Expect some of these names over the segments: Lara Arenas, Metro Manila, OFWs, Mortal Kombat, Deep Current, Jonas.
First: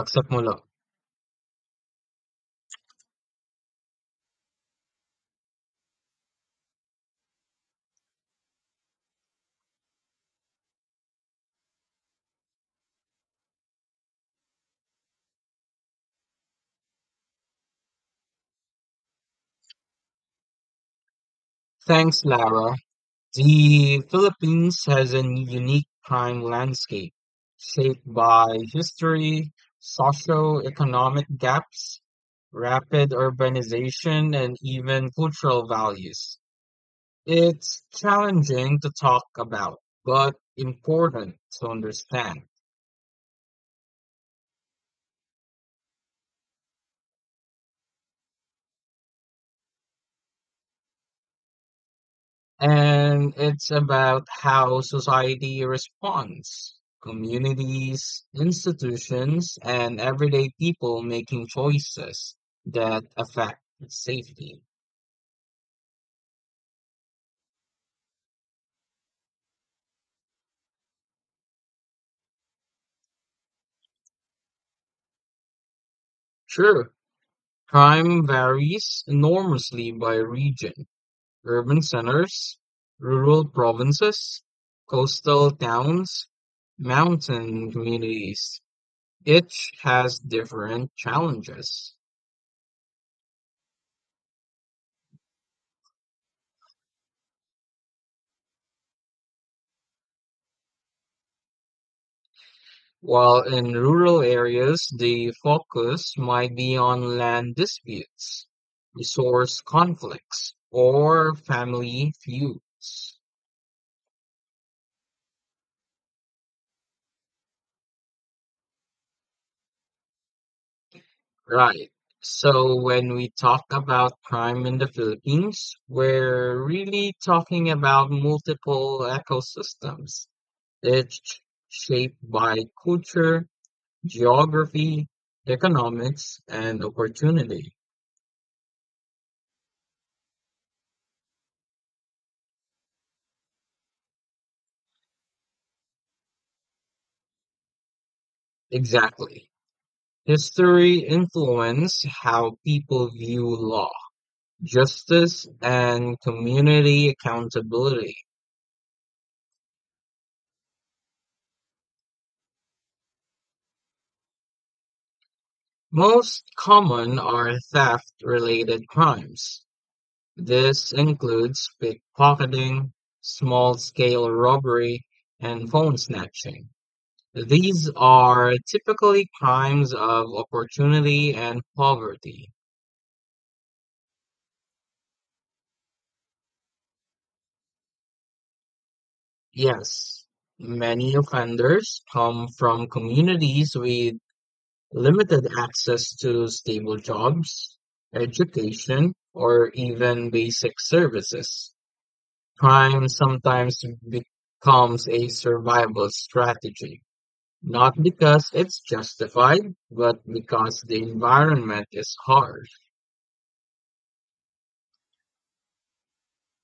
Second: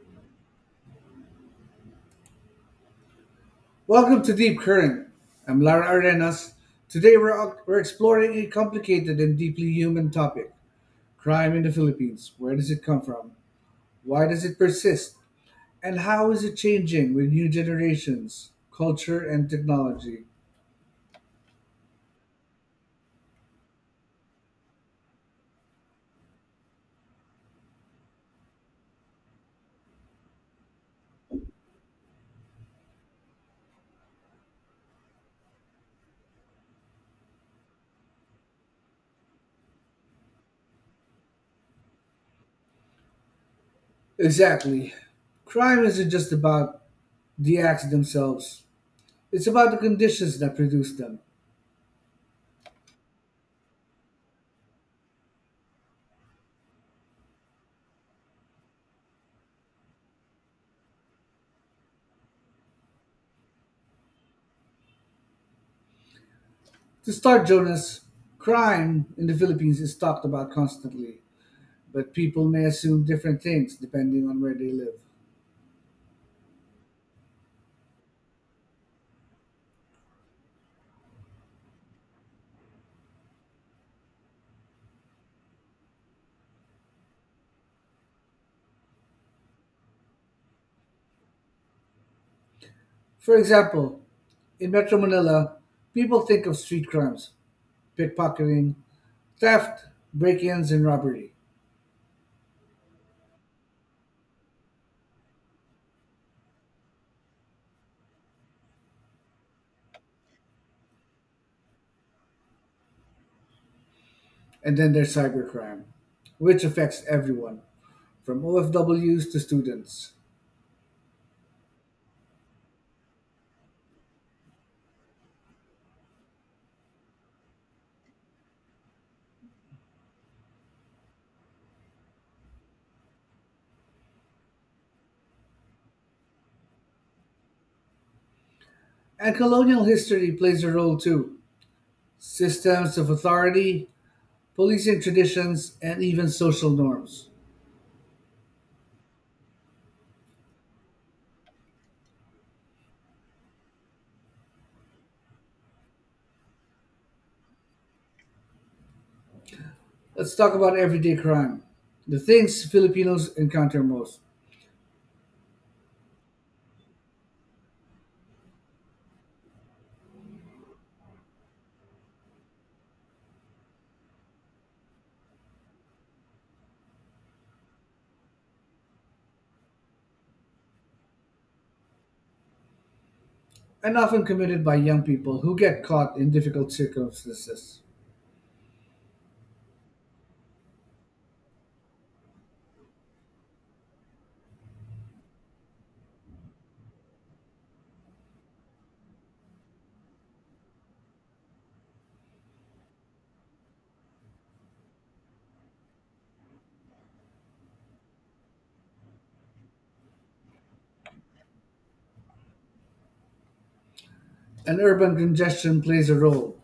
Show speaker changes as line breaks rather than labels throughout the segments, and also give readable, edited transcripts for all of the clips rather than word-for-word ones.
Aksamula.
Welcome to Deep Current. I'm Lara Arenas. Today we're exploring a complicated and deeply human topic, crime in the Philippines. Where does it come from? Why does it persist? And how is it changing with new generations, culture, and technology?
Thanks, Lara. The Philippines has a unique crime landscape shaped by history, socio-economic gaps, rapid urbanization, and even cultural values. It's challenging to talk about, but important to understand.
Exactly. Crime isn't just about the acts themselves, it's about the conditions that produce them.
And it's about how society responds, communities, institutions, and everyday people making choices that affect safety.
To start, Jonas, crime in the Philippines is talked about constantly, but people may assume different things depending on where they live.
Sure, crime varies enormously by region. Urban centers, rural provinces, coastal towns, mountain communities. Each has different challenges.
For example, in Metro Manila, people think of street crimes, pickpocketing, theft, break ins, and robbery.
While in rural areas, the focus might be on land disputes, resource conflicts, or family feuds.
And then there's cybercrime, which affects everyone, from OFWs to students.
Right. So when we talk about crime in the Philippines, we're really talking about multiple ecosystems. It's shaped by culture, geography, economics, and opportunity.
And colonial history plays a role too, systems of authority, policing traditions, and even social norms.
Exactly. History influenced how people view law, justice, and community accountability.
Let's talk about everyday crime, the things Filipinos encounter most,
Most common are theft-related crimes. This includes pickpocketing, small-scale robbery, and phone snatching. These are typically crimes of opportunity and poverty.
and often committed by young people who get caught in difficult circumstances.
Yes, many offenders come from communities with limited access to stable jobs, education, or even basic services. Crime sometimes becomes a survival strategy, not because it's justified, but because the environment is harsh.
And urban congestion plays a role.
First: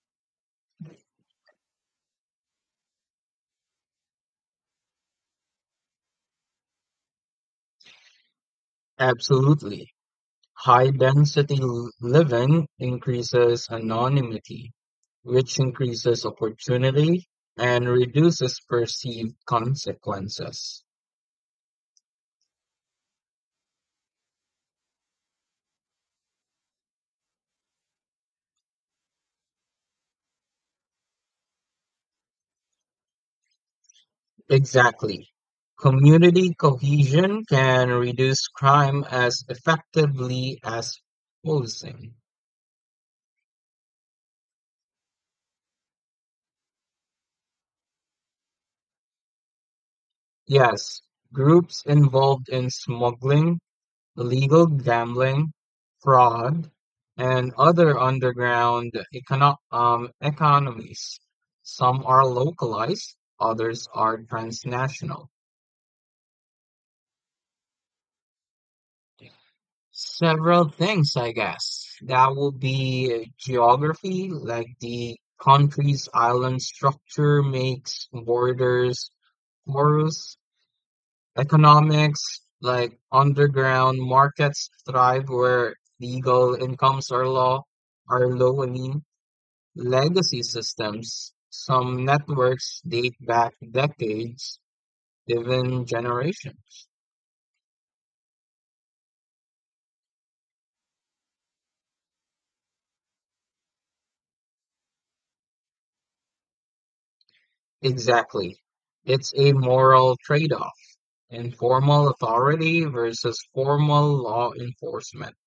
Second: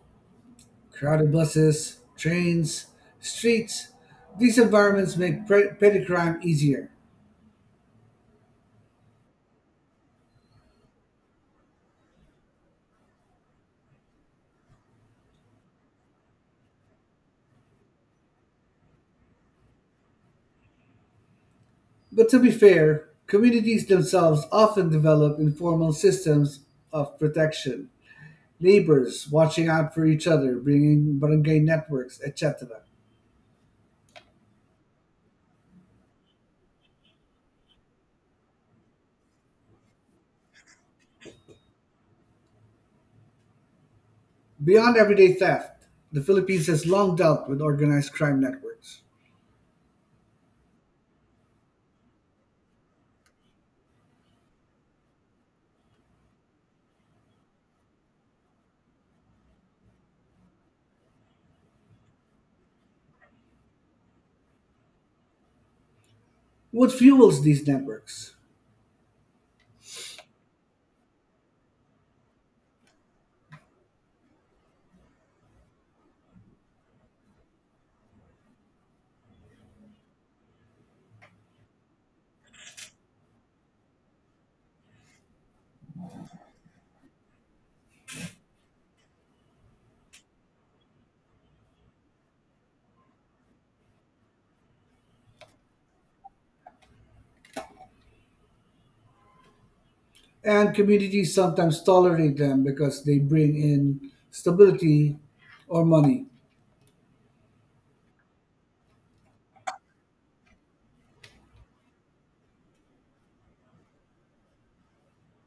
Crowded buses, trains, streets, these environments make petty crime easier.
Absolutely. High density living increases anonymity, which increases opportunity and reduces perceived consequences.
But to be fair, communities themselves often develop informal systems of protection. Neighbors watching out for each other, bringing barangay networks, etc.
Exactly. Community cohesion can reduce crime as effectively as policing.
Beyond everyday theft, the Philippines has long dealt with organized crime networks.
Yes, groups involved in smuggling, illegal gambling, fraud, and other economies. Some are localized, others are transnational.
What fuels these networks?
Several things, I guess. That would be geography, like the country's island structure makes borders porous. Economics, like underground markets thrive where legal incomes are low. I mean, legacy systems. Some networks date back decades, even generations.
And communities sometimes tolerate them because they bring in stability or money.
Exactly. It's a moral trade-off. Informal authority versus formal law enforcement.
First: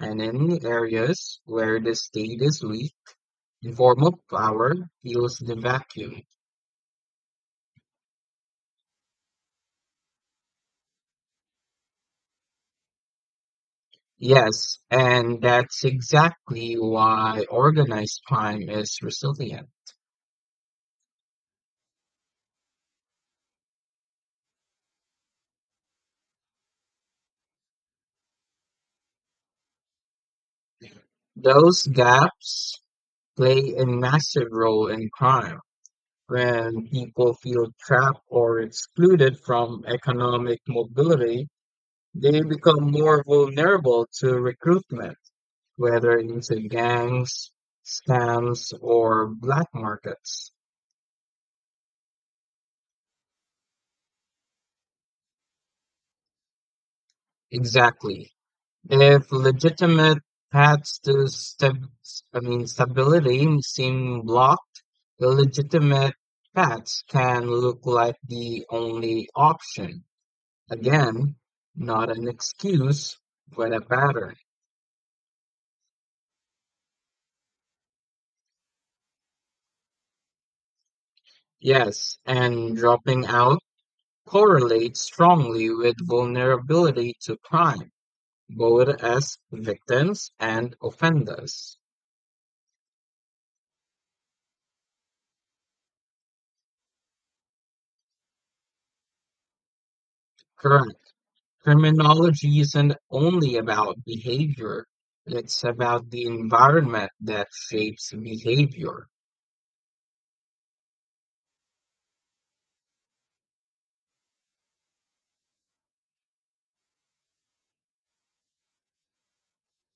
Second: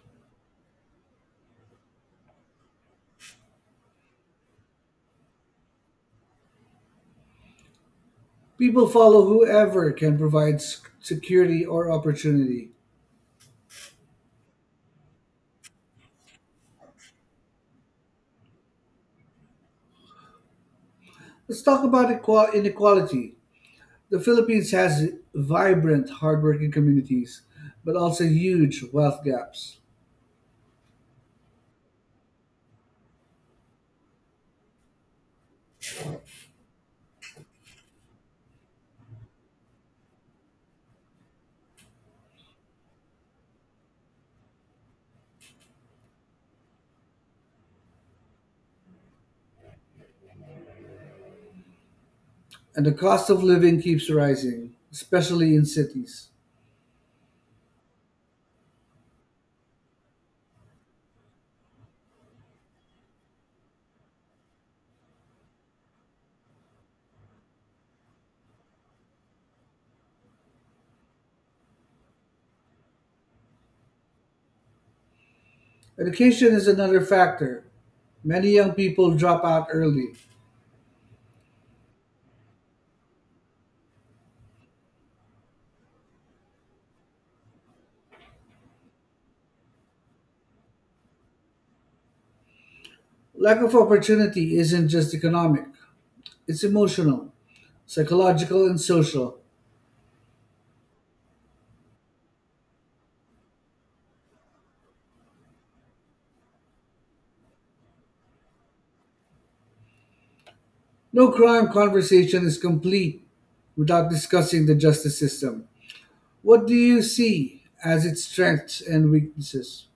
And in areas where the state is weak, informal power fills the vacuum.
People follow whoever can provide security or opportunity.
Yes, and that's exactly why organized crime is resilient.
Let's talk about inequality. The Philippines has vibrant, hardworking communities, but also huge wealth gaps.
Those gaps play a massive role in crime. When people feel trapped or excluded from economic mobility, they become more vulnerable to recruitment whether into gangs, scams, or black markets.
And the cost of living keeps rising, especially in cities.
Exactly. If legitimate paths to stab- I mean stability seem blocked, illegitimate paths can look like the only option. Again, not an excuse, but a pattern.
Education is another factor. Many young people drop out early.
Yes, and dropping out correlates strongly with vulnerability to crime, both as victims and offenders.
Lack of opportunity isn't just economic, it's emotional, psychological, and social.
Correct. Criminology isn't only about behavior, it's about the environment that shapes behavior.
No crime conversation is complete without discussing the justice system. What do you see as its strengths and weaknesses?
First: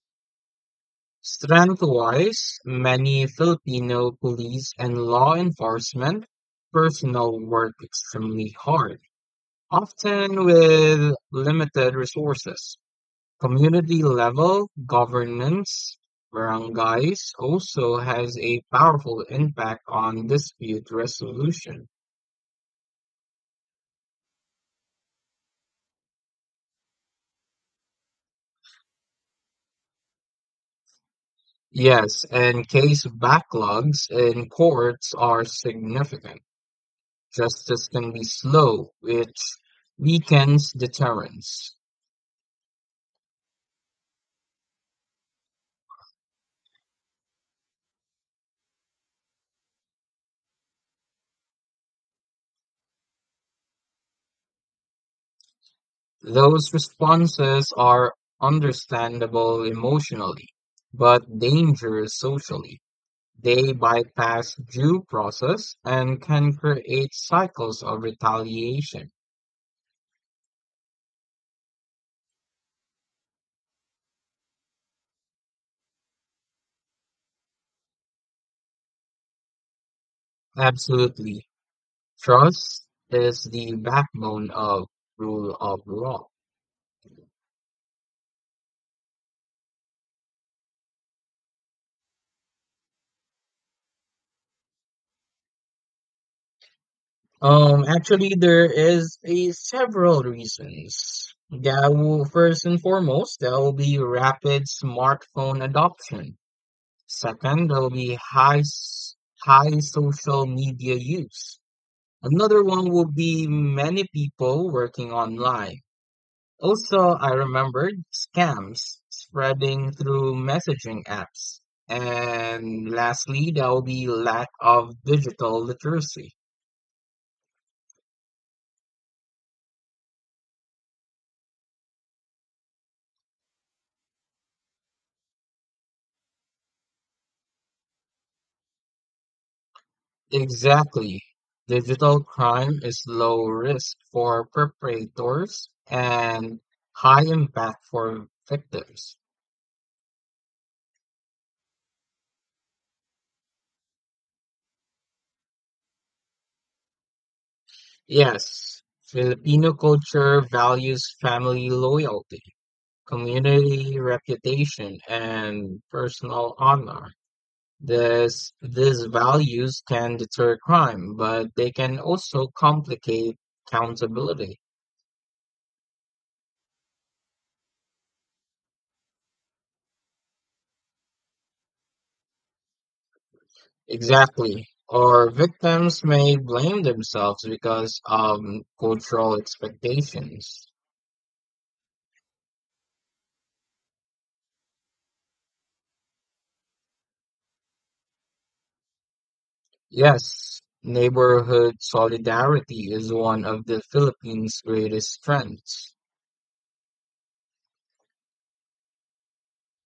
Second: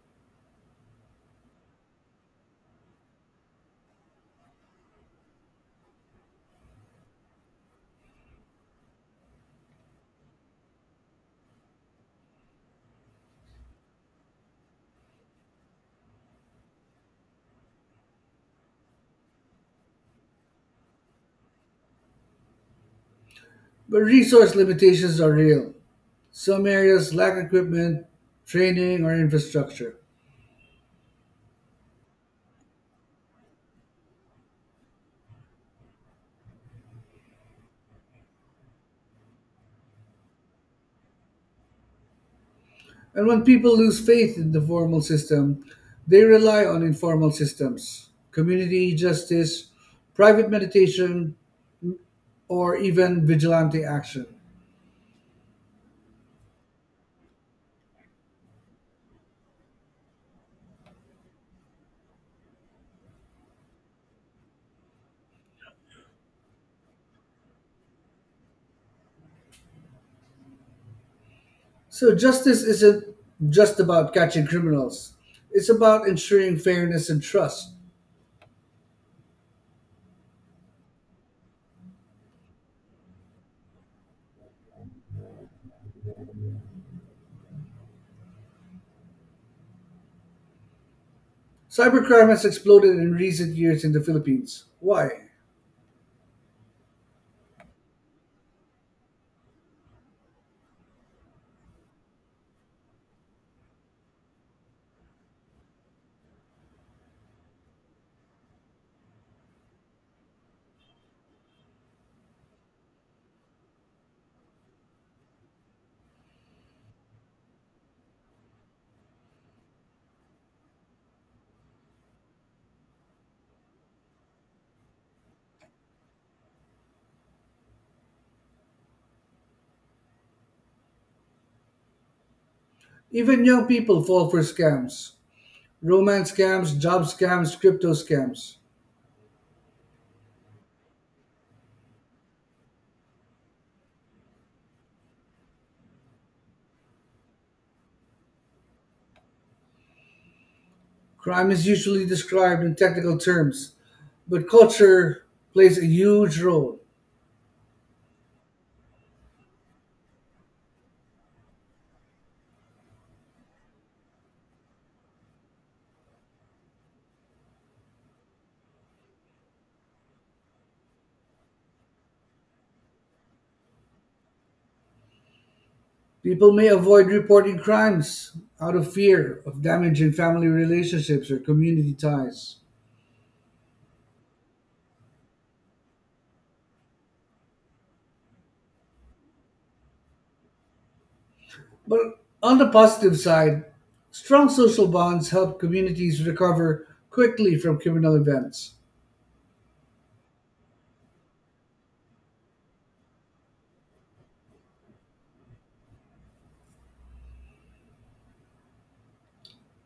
Strength wise, many Filipino police and law enforcement personnel work extremely hard, often with limited resources. Community level governance barangays also has a powerful impact on dispute resolution.
But resource limitations are real. Some areas lack equipment, training, or infrastructure.
Yes, and case backlogs in courts are significant. Justice can be slow, which weakens deterrence.
And when people lose faith in the formal system, they rely on informal systems, community justice, private meditation, or even vigilante action.
Those responses are understandable emotionally, but dangerous socially. They bypass due process and can create cycles of retaliation.
So justice isn't just about catching criminals. It's about ensuring fairness and trust.
Absolutely. Trust is the backbone of rule of law.
Cybercrime has exploded in recent years in the Philippines. Why?
Actually, there is a several reasons. That will, first and foremost, there will be rapid smartphone adoption. Second, there will be high social media use. Another one will be many people working online. Also, I remembered scams spreading through messaging apps. And lastly, there will be lack of digital literacy.
Even young people fall for scams. Romance scams, job scams, crypto scams.
Exactly. Digital crime is low risk for perpetrators and high impact for victims.
Crime is usually described in technical terms, but culture plays a huge role.
Yes, Filipino culture values family loyalty, community reputation, and personal honor. These values can deter crime, but they can also complicate accountability.
People may avoid reporting crimes out of fear of damaging family relationships or community ties.
Exactly. Or victims may blame themselves because of cultural expectations.
But on the positive side, strong social bonds help communities recover quickly from criminal events.
Yes, neighborhood solidarity is one of the Philippines' greatest strengths.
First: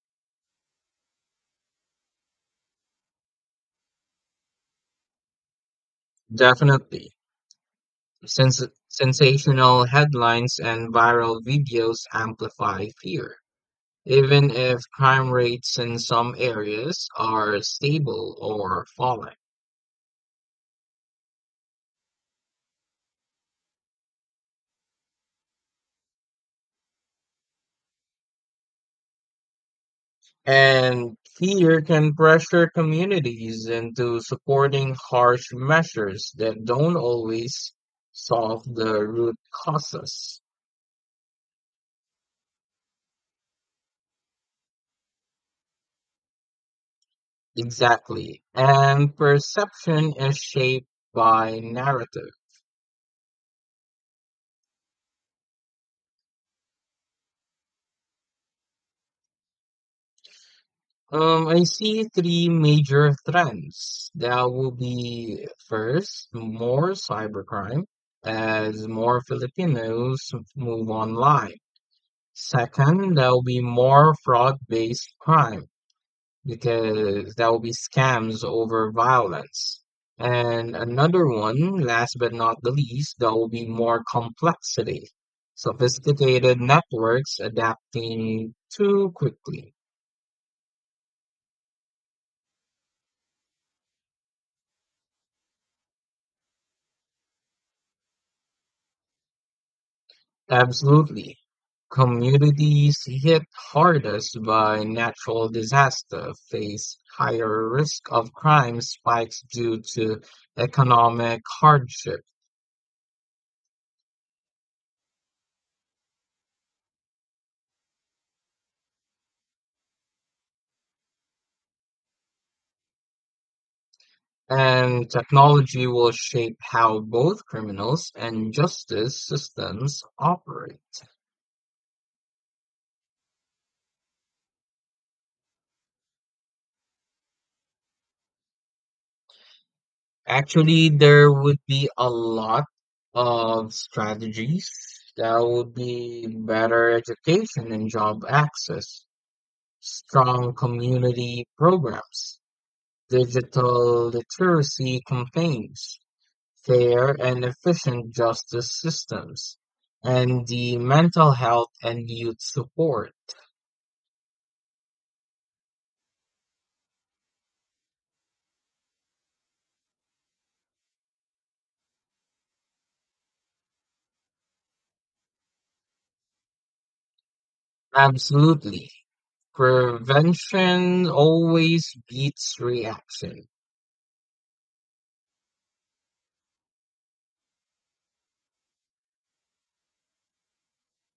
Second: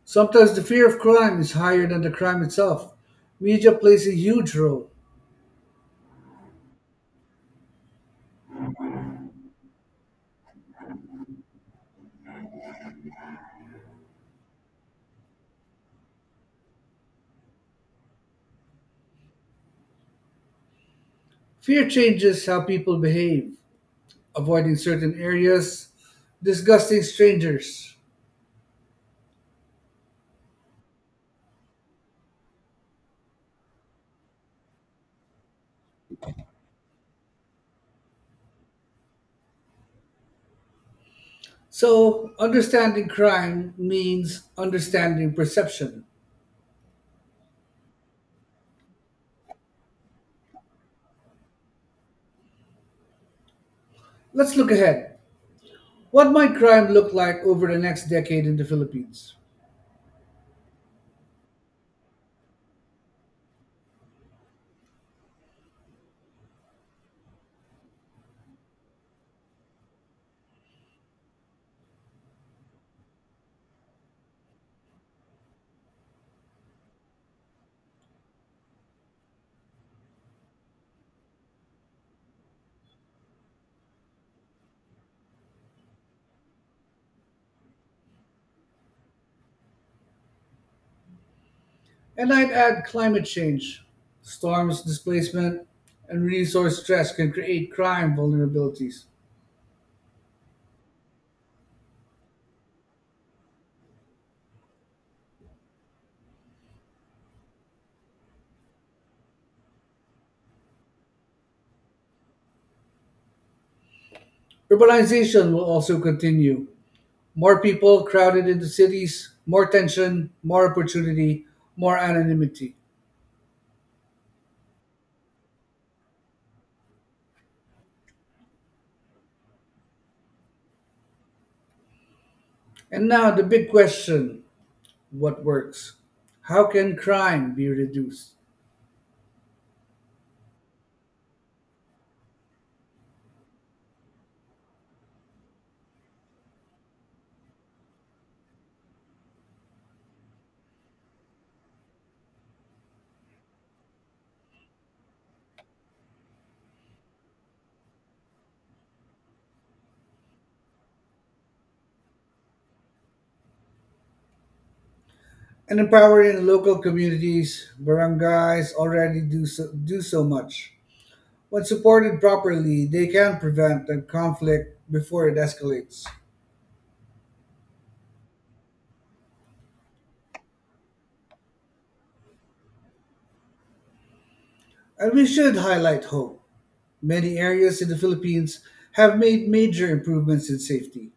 Sometimes the fear of crime is higher than the crime itself. Media plays a huge role.
Definitely. Sensational headlines and viral videos amplify fear, even if crime rates in some areas are stable or falling.
Fear changes how people behave, avoiding certain areas, disgusting strangers.
And fear can pressure communities into supporting harsh measures that don't always solve the root causes.
So, understanding crime means understanding perception.
Exactly. And perception is shaped by narrative.
Let's look ahead. What might crime look like over the next decade in the Philippines?
I see three major trends. That will be first, more cybercrime as more Filipinos move online. Second, there will be more fraud-based crime because there will be scams over violence. And another one, last but not the least, there will be more complexity. Sophisticated networks adapting too quickly.
And I'd add climate change. Storms, displacement, and resource stress can create crime vulnerabilities.
Absolutely. Communities hit hardest by natural disaster face higher risk of crime spikes due to economic hardship,
Urbanization will also continue. More people crowded into cities, more tension, more opportunity, more anonymity.
and technology will shape how both criminals and justice systems operate.
And now the big question, what works? How can crime be reduced?
Actually, there would be a lot of strategies that would be better education and job access, strong community programs, digital literacy campaigns, fair and efficient justice systems, and the mental health and youth support.
And empowering local communities, barangays already do so much. When supported properly, they can prevent the conflict before it escalates.
Absolutely. Prevention always beats reaction.
And we should highlight hope. Many areas in the Philippines have made major improvements in safety.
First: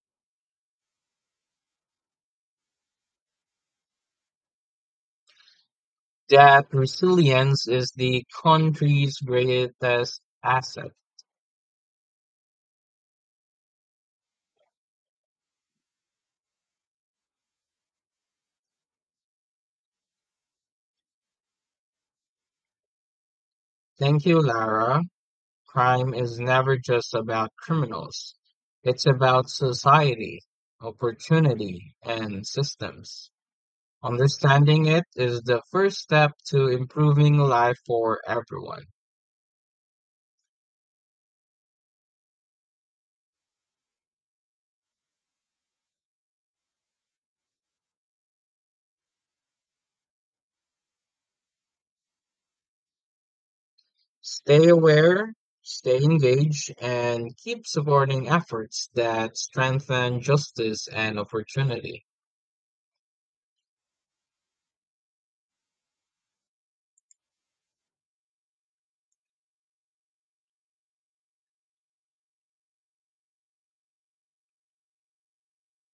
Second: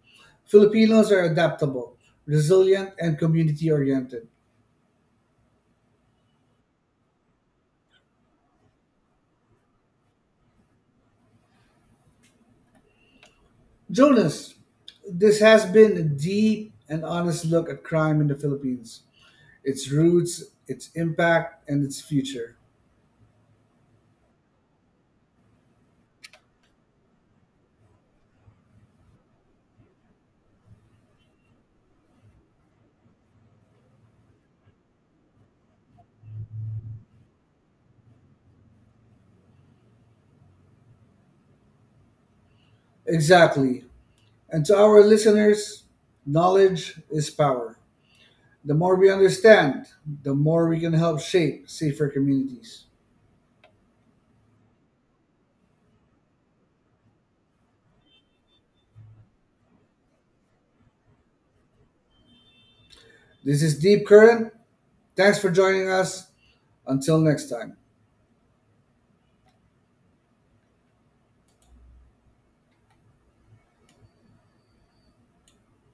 Filipinos are adaptable, resilient, and community oriented.
That resilience is the country's greatest asset.
Jonas, this has been a deep and honest look at crime in the Philippines, its roots, its impact, and its future.
Thank you, Lara. Crime is never just about criminals. It's about society, opportunity, and systems. Understanding it is the first step to improving life for everyone.
Exactly. And to our listeners, knowledge is power. The more we understand, the more we can help shape safer communities.
Stay aware, stay engaged, and keep supporting efforts that strengthen justice and opportunity.
This is Deep Current. Thanks for joining us. Until next time.